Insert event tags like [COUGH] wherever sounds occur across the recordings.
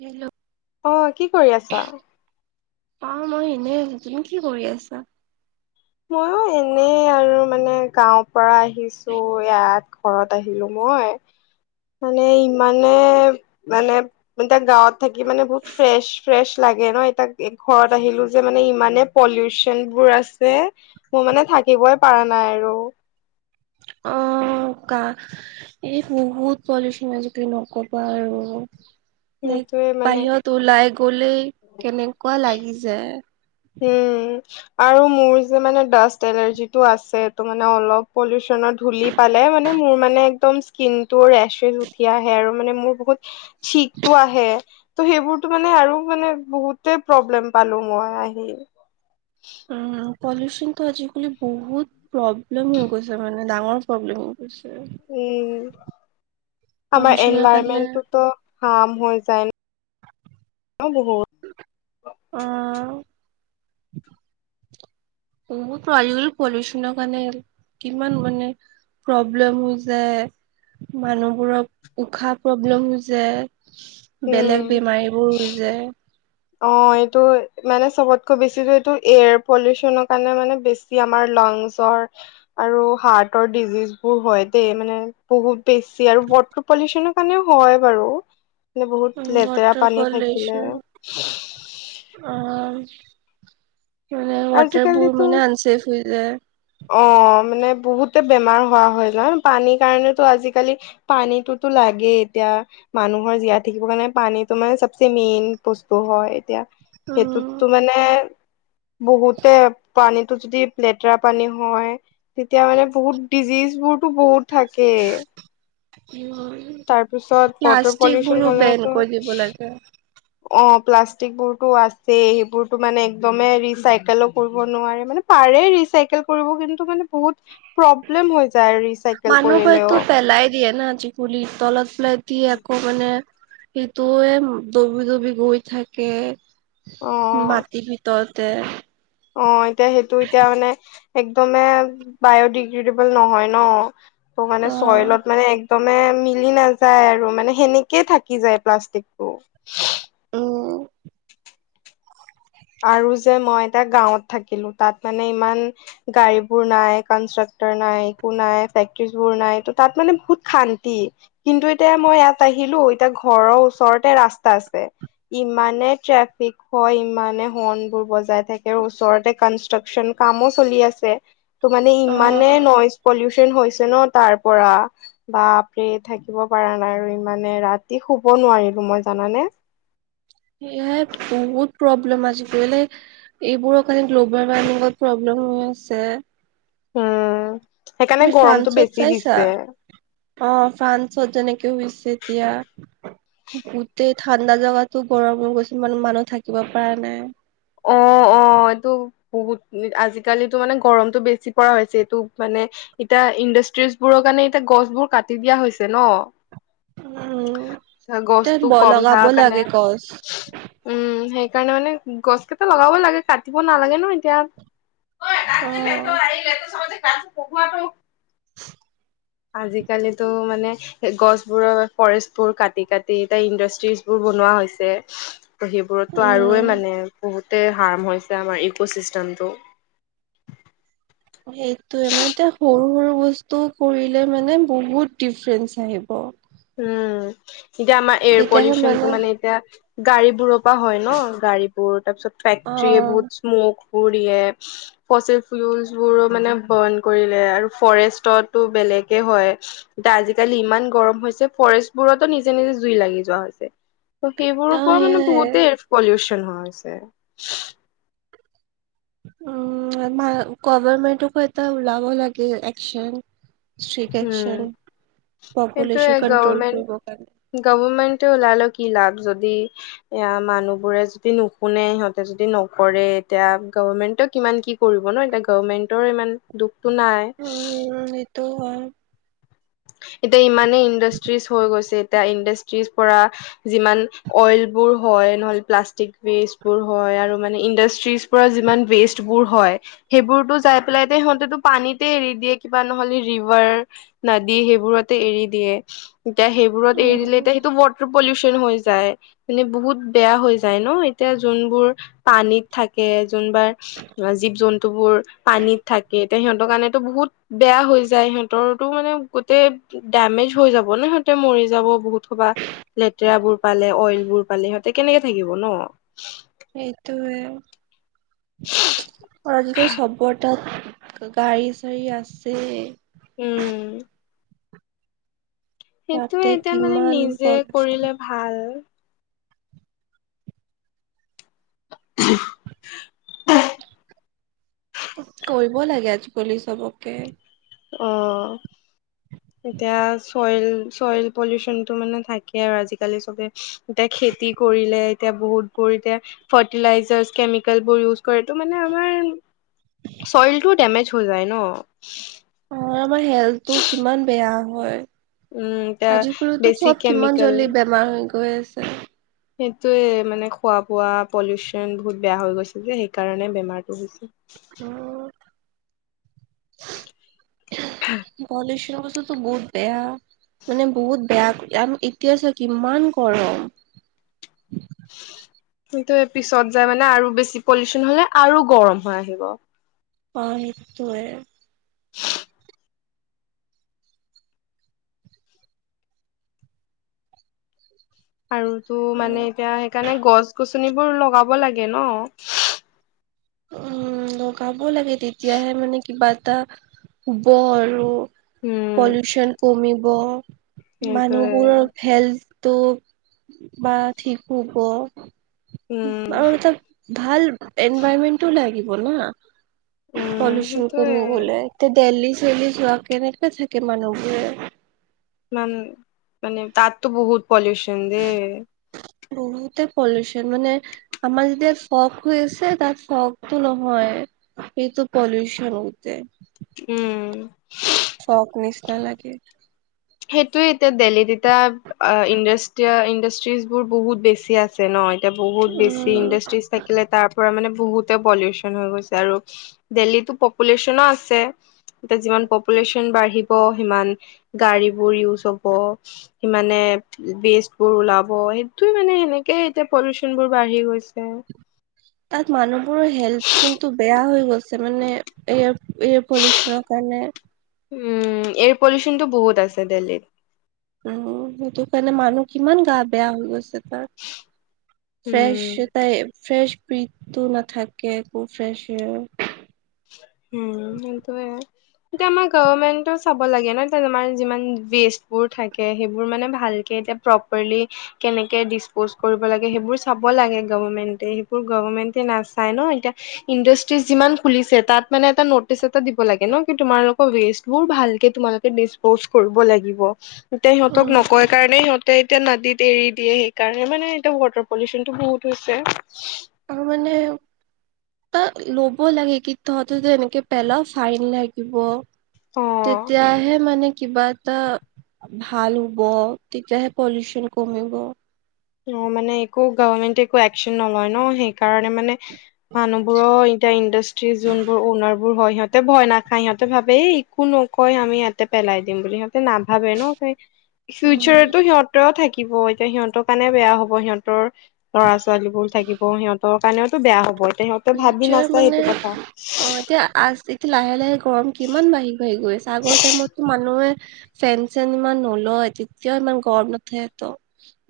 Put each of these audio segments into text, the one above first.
Hello- অ কি কৰি আছা? অ মই এনে আছোঁ। তুমি কি কৰি আছা? মইও এনেই আৰু মানে গাঁৱৰ পৰা আহিছোঁ ইয়াত ঘৰত আহিলোঁ মই- হয়- মানে ইমানে মানে এতিয়া গাঁৱত থাকি মানে বহুত ফ্ৰেছ ফ্ৰেছ লাগে- লাগে ন এতিয়া ঘৰত আহিলোঁ যে মানে ইমানে পলিউচন বোৰ আছে- মোৰ মানে থাকিবই পাৰা নাই আৰু- অ- অ কা এই বহুত পলিউচন আজিকালি নকবা আৰু- সেইটোয়ে লাইক মানে বাহিৰত ওলাই গলেই কেনেকুৱা লাগি যায়। উম আৰু মোৰ যে মানে ডাষ্ট এলাৰ্জিটো আছে তু মানে অলপ পলিউচন- ধূলি পালে মানে মোৰ মানে একদম স্কিনটো ৰেচেচ উঠি আহে আৰু মানে মোৰ বহুত- চিকটো আহে ত সেইবোৰতো মানে আৰু মানে বহুতে প্ৰব্লেম পালোঁ মই আ- সেয়ে- উম পলিউচনটো আজিকালি বহুত প্ৰব্লেম হৈ গৈছে মানে ডাঙৰ প্ৰব্লেম- গৈছে উম, আমাৰ পলিউচনৰ কাৰণে এনভাইৰমেন্টটোতো হাৰ্ম হৈ যায়- অ অ বহুত- [INAUDIBLE] আজিকালি পলিউচনৰ কাৰণে কিমান মানে- প্ৰব্লেম হৈ যায় মানুহবোৰক উশাহ প্ৰব্লেম হৈ যায়- উম বেলেগ বেমাৰীবোৰ হৈ যায়- অ এইটো মানে চবতকৈ বেছি এইটো এয়াৰ পলিউচনৰ কাৰণে মানে বেছি আমাৰ লাংছৰ আৰু হাৰ্টৰ ডিজিজ বোৰ হয় দেই মানে বহুত বেছি আৰু ৱাটাৰ পলিউচনৰ কাৰণেও হয় বাৰু মানে উম, বহুত লেতেৰা ৱাটাৰ পানী থাকিলে পলিউচন অ মানে ৱাটাৰ বোৰ আজিকালিতো মানে আনচেফ হৈ যায়। অ মানে বহুতে বেমাৰ হোৱা হয় ন পানীৰ কাৰণেতো আজিকালি পানীটোতো লাগেই এতিয়া মানুহৰ জীয়াই থাকিব কাৰণে পানীটো মানে চবচে মেইন বস্তু হয় এতিয়া সেইটোত উম টো মানে বহুতে পানীতো যদি লেতেৰা পানী হয় তেতিয়া মানে বহুত ডিজিজ দুৰতো বহুত থাকে। তাৰপিছত ৱাটাৰ প্লাষ্টিক পলিউচন বোৰো বেন হলেতো কৰি দিব লাগে। অ প্লাষ্টিক বোৰতো আছে সেইবোৰতো মানে একদমে ৰিচাইকেলো কৰিব নোৱাৰে মানে আৰে ৰিচাইকেল কৰিব কিন্তু মানে বহুত প্ৰব্লেম হৈ যায়। ৰিচাইকেল মানুহক কৰিলেও হয়তো পেলাই দিয়ে না আজিকুলিৰ তলত পেলাই দিয়ে আকৌ মানে সেইটোৱে দবি দবি গৈ থাকে অ মাটিৰ ভিতৰত। তে। অ এতিয়া সেইটো এতিয়া মানে একদমে বায়'ডিগ্ৰেডেবল নহয় ন ত' মানে অ চইলত মানে দমে মিলি নাযায় আৰু মানে সেনেকেই থাকি যায় প্লাষ্টিকটো। উম আৰু যে মই এটা গাঁৱত থাকিলো তাত মানে ইমান গাড়ীবোৰ নাই কাক ন নাই একো নাই পেকেট বোৰ নাই তথাপি ও মানে বহুত শান্তি কিন্তু এতিয়া মই ই আহি আহিলো এতিয়া ঘৰৰ ওচৰতে ৰাস্তা আছে ইমানে ট্ৰেফিক হয় ইমানে হৰ্ণ বোৰ বজাই থাকে ওচৰতে কনষ্ট্ৰাকচন কামো চলি আছে ত মানে অ ইমানে নইজ পলিউচন হৈছে ন তাৰ পৰা বাপৰে থাকিব পৰা নাই আৰু ইমানে ৰাতি শুব নোৱাৰিলো মই জানানে। সেয়াই বহুত প্ৰব্লেম আজিকালি এইবোৰৰ কাৰণে গ্ল'বেল ৱাৰ্মিঙত প্ৰব্লেম হৈ আছে উম। সেইকাৰণে তুমি গৰমটো ফ্ৰান্সত বেছি চাইছা? দিছে অ ফ্ৰান্সত যেনেকে হৈছে এতিয়া গোট ঠাণ্ডা জগাতো গৰমো গৈছিল মানে মানুহ থাকিব পৰা নাই অ অ এইটো বহুত আজিকালিতো মানে গৰমতটো বেছি পৰা হৈছে এইটো মানে এতিয়া ইণ্ডাষ্ট্ৰিজ বোৰক কাৰণে এতিয়া গছ বোৰ কাটি দিয়া হৈছে ন উম ত তে গছটো কম লগাব থাকাৰ কাৰণে লাগে গছ উম সেই সেইকাৰণে মানে গছ কেইটা লগাব লাগে কাটিব নালাগে ন এতিয়া অ হয়াক লেত এই লেত চয় যে ক কহোৱাটো [UNINTELLIGIBLE] আজিকালিতো মানে গছবোৰৰ ফৰেষ্টবোৰ কাটি কাটি ত ইণ্ডাষ্ট্ৰিজ বোৰ বনোৱা হৈছে ত' সেইবোৰতো আৰুৱে উম মানে বহুত হাৰ্ম হৈছে আমাৰ ইক' চিষ্টেমটো সেইটোয়ে মানে এতিয়া সৰু সৰু বস্তু টো কৰিলে মানে বহুত ডিফাৰেন্ঞ্চ আহিব। উম এতিয়া আমাৰ এয়াৰ পলিউচন টো মানে এতিয়া গাড়ীবোৰৰ হয় ন গাড়ীবোৰ তাৰপিছত অ অ ফেক্ট্ৰৰী বহুত স্মক দিয়ে ফচিফুলোল বোৰো মানে বন কৰিলে আৰু ফৰেষ্টতো বেলেগ একে হয় এ আজিকালি ইমান গৰম ফৰেষ্ট বোৰতো নিজে নিজে জুই লাগি যোৱা হৈছে ত' সেইবোৰৰ পৰা মানে সেয়াই বহুতেই পলিউচন নোহোৱা হৈছে। উম আমাৰ গভমেণ্টকো এটা ওলাব লাগে একচন। উম, শ্ৰীকশাৰ [UNINTELLIGIBLE] সেইটোয়ে গভমেণ্ট কাৰণে গভমেণ্টে ওলালক। কি লাভ যদি এ মানুহবোৰে যদি নুশুনে সিহঁতে যদি নকৰে এতিয়া গভমেন্টক কিমান কি কৰিব ন এতিয়া গভমেন্টৰ ইমান দুখতো নাই। এইটো হয়। এতিয়া ইমানেই ইণ্ডাষ্ট্ৰিজ হৈ গৈছে এতিয়া ইণ্ডাষ্ট্ৰিজ পৰা যিমান অইল বোৰ হয় নহ'লে প্লাষ্টিক ৱেষ্টবোৰ হয় আৰু মানে ইণ্ডাষ্ট্ৰিজ পৰা যিমান ৱেষ্টবোৰ হয় সেইবোৰতো যাই পেলাই সিহতেটো পানীতে এৰি দিয়ে কিবা নহ'লে ৰিভাৰ ন দি সেইবোৰতে এৰি দিয়ে এতিয়া সেইবোৰত এৰি দিলে উম এতিয়া সেইটো ৱাটাৰ পলিউচন হৈ যায় মানে বহুত বেয়া হৈ যায় ন এতিয়া যোনবোৰ পানীত থাকে। জুনবাৰ জীৱ জন্তু বোৰ পানীত থাকে তেতিয়া সিহতৰ কাৰনে ত বহুত বেয়া হৈ যায় যাই সিহঁতৰো মানে গোতেই দেমেজ হৈ যাব ন সিহঁতে মৰি যাব বহুত সবা লেতেৰা বোৰ পালে অইল। বোৰ পালি সহতে কেনেকে থাকিব ন? এইটোে আৰু আজিকাল চবৰ তাত গাড়ী চাৰি আছে। উম। সেইটো তাতে এতিয়া মানে কিমান নিজে পলিউচন কৰিলে ভাল। [UNINTELLIGIBLE] কৰিব লাগে আজিকালি চবকে অ। এতিয়া চইল চইল পলিউচনতটো মানে থাকে আৰু আজিকালি চবে এতিয়া খেতি কৰিলে এতিয়া বহুত বোৰ এতিয়া ফাৰ্টিলাইজাৰছ কেমিকেল বোৰ ইউজ কৰে তটো মানে আমাৰ চইলটোও দেমেজ হৈ যায় ন? অ আমাৰ হেল্থটো কিমান বেয়া হয়। উম এতিয়া আজিকালিতো বেছি চব কিমান কেমিকেল জল্দি বেমাৰ হৈ গৈ আছে। সেইটোৱে মানে খোৱা বোৱা পলিউচন বহুত বেয়া হৈ গৈছে যে সেইকাৰণে বেমাৰটো হৈছে। [INAUDIBLE] উম পলিউচন [UNINTELLIGIBLE] বহুত বেয়া মানে বহুত বেয়া। আম এতিয়া চ কিমান গৰম। [UNINTELLIGIBLE] সেইটো পিছত যাই মানে আৰু বেছি পলিউচন হলে আৰু গৰম হৈ আহিব। অ সেইটোৱে। আৰুতো মানে এতিয়া সেইকাৰণে গছ গছনিবোৰ লগাব লাগে ন। উম লগাব লাগে তেতিয়াহে মানে কিবা এটা শুব আৰু। উম পলোচন কমিব সেইটোয়ে মানুহবোৰৰ হেল্থ তো বা ঠিক হব উম আৰু এটা ভাল এনভাইৰমেন্টও লাগিব না। উম পলুচন সেইটোয়ে কমি গ'ল তে ডেইলী ডেলী যোৱা কেনেকে থাকে মানুহবোৰে। মান মানে তু বহুত পলিউচন দেই। বহুতে পলিুচন মানে আমাৰ যেতিয়া ফক হৈ আছে তাত ফকটো নহয়, এইেইটো পলিউশন গোতেই। উম। ফগ নিচিনা লাগে। সেইটোৱে এতিয়া দেল্হীত এতিয়া ইণ্ডাষ্ট ইণ্ডাষ্ট্ৰিজ বোৰ বহুত বেছি আছে ন এতিয়া বহুত বেছি উম ইণ্ডাষ্ট্ৰিজ থাকিলে তাৰ মানে বহুতে পলিউচন হৈ গৈছে আৰু দিল্লীত পপুলেশ্যনো আছে। এতিয়া যিমান পপুলেশ্যন বাঢ়িব সিমান গাড়ী বোৰ ইউজ হ'ব সি মানে বেষ্ট বোৰ ওলাব সেইটোয়ে মানে সেনেকে এতিয়া পলিওচন বোৰ বাঢ়ি গৈছে। তাত মানুহ বোৰৰ হেল্থ কিন্তু বেয়া হৈ মানে এয়াৰ এয়াৰ পলিউশনৰ কাৰণে উম এয়াৰ পলিউচনটো বহুত আছে দিল্লীত উম সেইটো কাৰণে মানুহ কিমান গা বেয়া হৈ গৈছে তাৰ উম ফ্ৰেছ তাই ফ্ৰেশ ব্ৰেথটো নাথাকে একো ফ্ৰেছ শেৰ উম সেইটোয়ে এতিয়া আমাৰ গভৰ্মেন্তেও চাব লাগে ন যি যিমান যিষ্টি থাকে সেইবোৰ মানে ভালকে এতিয়া প্ৰপাৰলি কেনেকে ডিচপজ কৰিব লাগে সেইবোৰ চাব লাগে গভমেণ্টে সেইবোৰ গভমেণ্টে নাচায় ন এতিয়া ইণ্ডাষ্ট্ৰিজ যিমান খুলিছে তাত। মানে এটা নটিচ এটা দিব লাগে ন তোমাৰ লগত ৱেষ্টবোৰ ভালকে তোমাৰ লগত দিছপওছ লাগিব। এতিয়া সিহঁতক উম। নকয় কাৰণে সিহঁতে এতিয়া নদীত এৰি দিয়ে সেইকাৰণে মানে এতিয়া ৱাটাৰ পলিউচন টো বহুত হৈছে। আৰু মানে ত ল'ব লাগে কি তহঁতেতো এনেকে পেলাও ফাইন লাগিব। অ তেতিয়াহে মানে। কিবা এটা ভাল হব তেতিয়াহে পলিউশ্যন কমিব। অ মানে একো গভৰ্মেনট একো একচন নলয় ন সেই। কাৰণে মানে মানুহ বোৰৰ এতিয়া ইণ্ডাষ্ট্ৰি যোনবোৰ অনা বোৰ হয় সিহঁতে ভয় নাখায় সিহঁতে ভাবে এই একো নকয় আমি ইহতে পেলাই দিম বুলি ভাব। নাভাবে ন উম। ফিউচাৰতো সিহঁতেও থাকিব এতিয়া সিহঁতক কাৰণে বেয়া হ'ব সিহঁতৰ ল'ৰা ছোৱালী বোৰ থাকিব সিহঁতৰ কাৰণেওতো বেয়া হ'ব। এতিয়া সিহঁতে ভাবি ফিউচাৰ নাচায় মানে সেইটো কথা অ এতিয়া আজি লাহে লাহে গৰম কিমান বাঢ়ি -বাঢ়ি গৈ আছে আগৰ টাইমতো মানুহে। ফেন চেন ইমান নলয় তেতিয়াও ইমান গৰম নুথে তো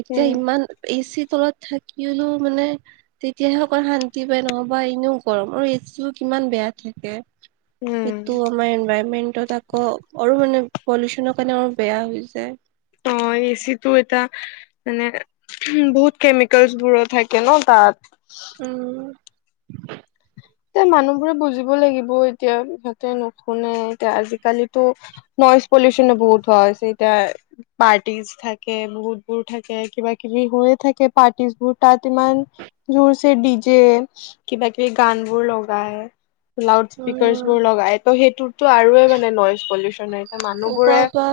এতিয়া উম ইমান এচি তলত থাকি হলেও মানে তেতিয়াহে অকল শান্তি নহবা এনেও গৰম আৰু এইটো কিমান বেয়া থাকে। উম এই তো আমাৰ এনভাইৰমেণ্ট। ত আকৌ আৰু মানে পলিউচনৰ কাৰণে আৰু বেয়া হৈ যায়। অ এচি টো এটা মানে বহুত কেমিকেলচ বোৰো থাকে ন তাত। উম। এ মানুহবোৰে বুজিব লাগিব। এতিয়া সিহঁতে নুশুনে এতিয়া আজিকালিতো নইজ পলিউচন বহুত হোৱা হৈছে এতিয়া পাৰ্টিজ থাকে বহুত বোৰ থাকে কিবা কিবি। হৈ থাকে পাৰ্টিবোৰ তাত ইমান জোৰছে ডিজে কিবা কিবি গান। বোৰ লগাই লাউড স্পীকাৰছ উম বোৰ লগাই ত' সেইটোতো আৰু মানে নইজ পলিউচন হৈছে মানুহবোৰে ওপৰৰ পৰা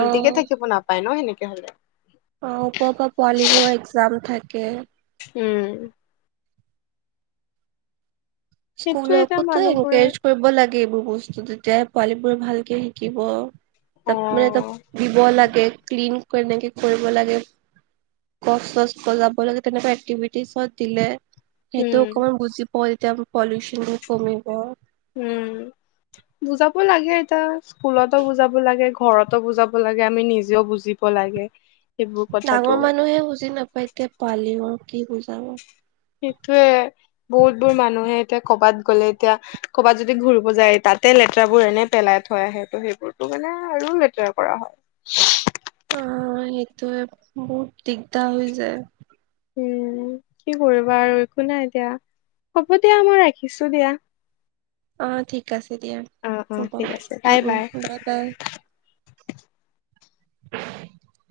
অ থাকিব নাপায় ন সেনেকে হলে। অ ওপৰৰ পৰা পোৱালীবোৰৰ এক্জাম থাকে উম। সেইটোয়ে এতিয়া স্কুলতো মানুহবোৰে এনকাৰজ কৰিব লাগে। এইবোৰ বস্তু তেতিয়া পোৱালি বোৰে ভালকে শিকিব অ তাত মানে ত দিব লাগে। ক্লিন কেনেকে কৰিব লাগে। গছ চছ যাব লাগে তেনেকুৱা এক্টিভিটিত দিলে। সেইটো উম অকণমান বুজি পাও যেতিয়াৰ পলিউশন কমিব। উম বুজাব লাগে এতিয়া স্কুলতো বুজাব লাগে। ঘৰতো বুজাব লাগে আমি নিজেও বুজিব লাগে। সেইবোৰ কথাটো ডাঙৰ মানুহে বুজি নাপায় তেয়া পোৱালী কি বুজাব। সেইটোয়ে বহুত বোৰ মানুহে এতিয়া কৰবাত গ'লে এতিয়া কৰবাত যদি ঘূৰিব যায় এ তাক। তাতে লেতেৰাবোৰ এনে পেলাই থৈ আহে ত সেইবোৰতো মানে আৰু লেতেৰা কৰা হয়। অ সেইটো বহুত দিগদাৰ হৈ যায়। উম কি কৰিবা আৰু একো নাই দিয়া হব দিয়া মই ৰাখিছো দিয়া। অ ঠিক আছে দিয়া অ অ হ'ব ঠিক আছে উ বাই উম বাই বাই। [INAUDIBLE] [INAUDIBLE]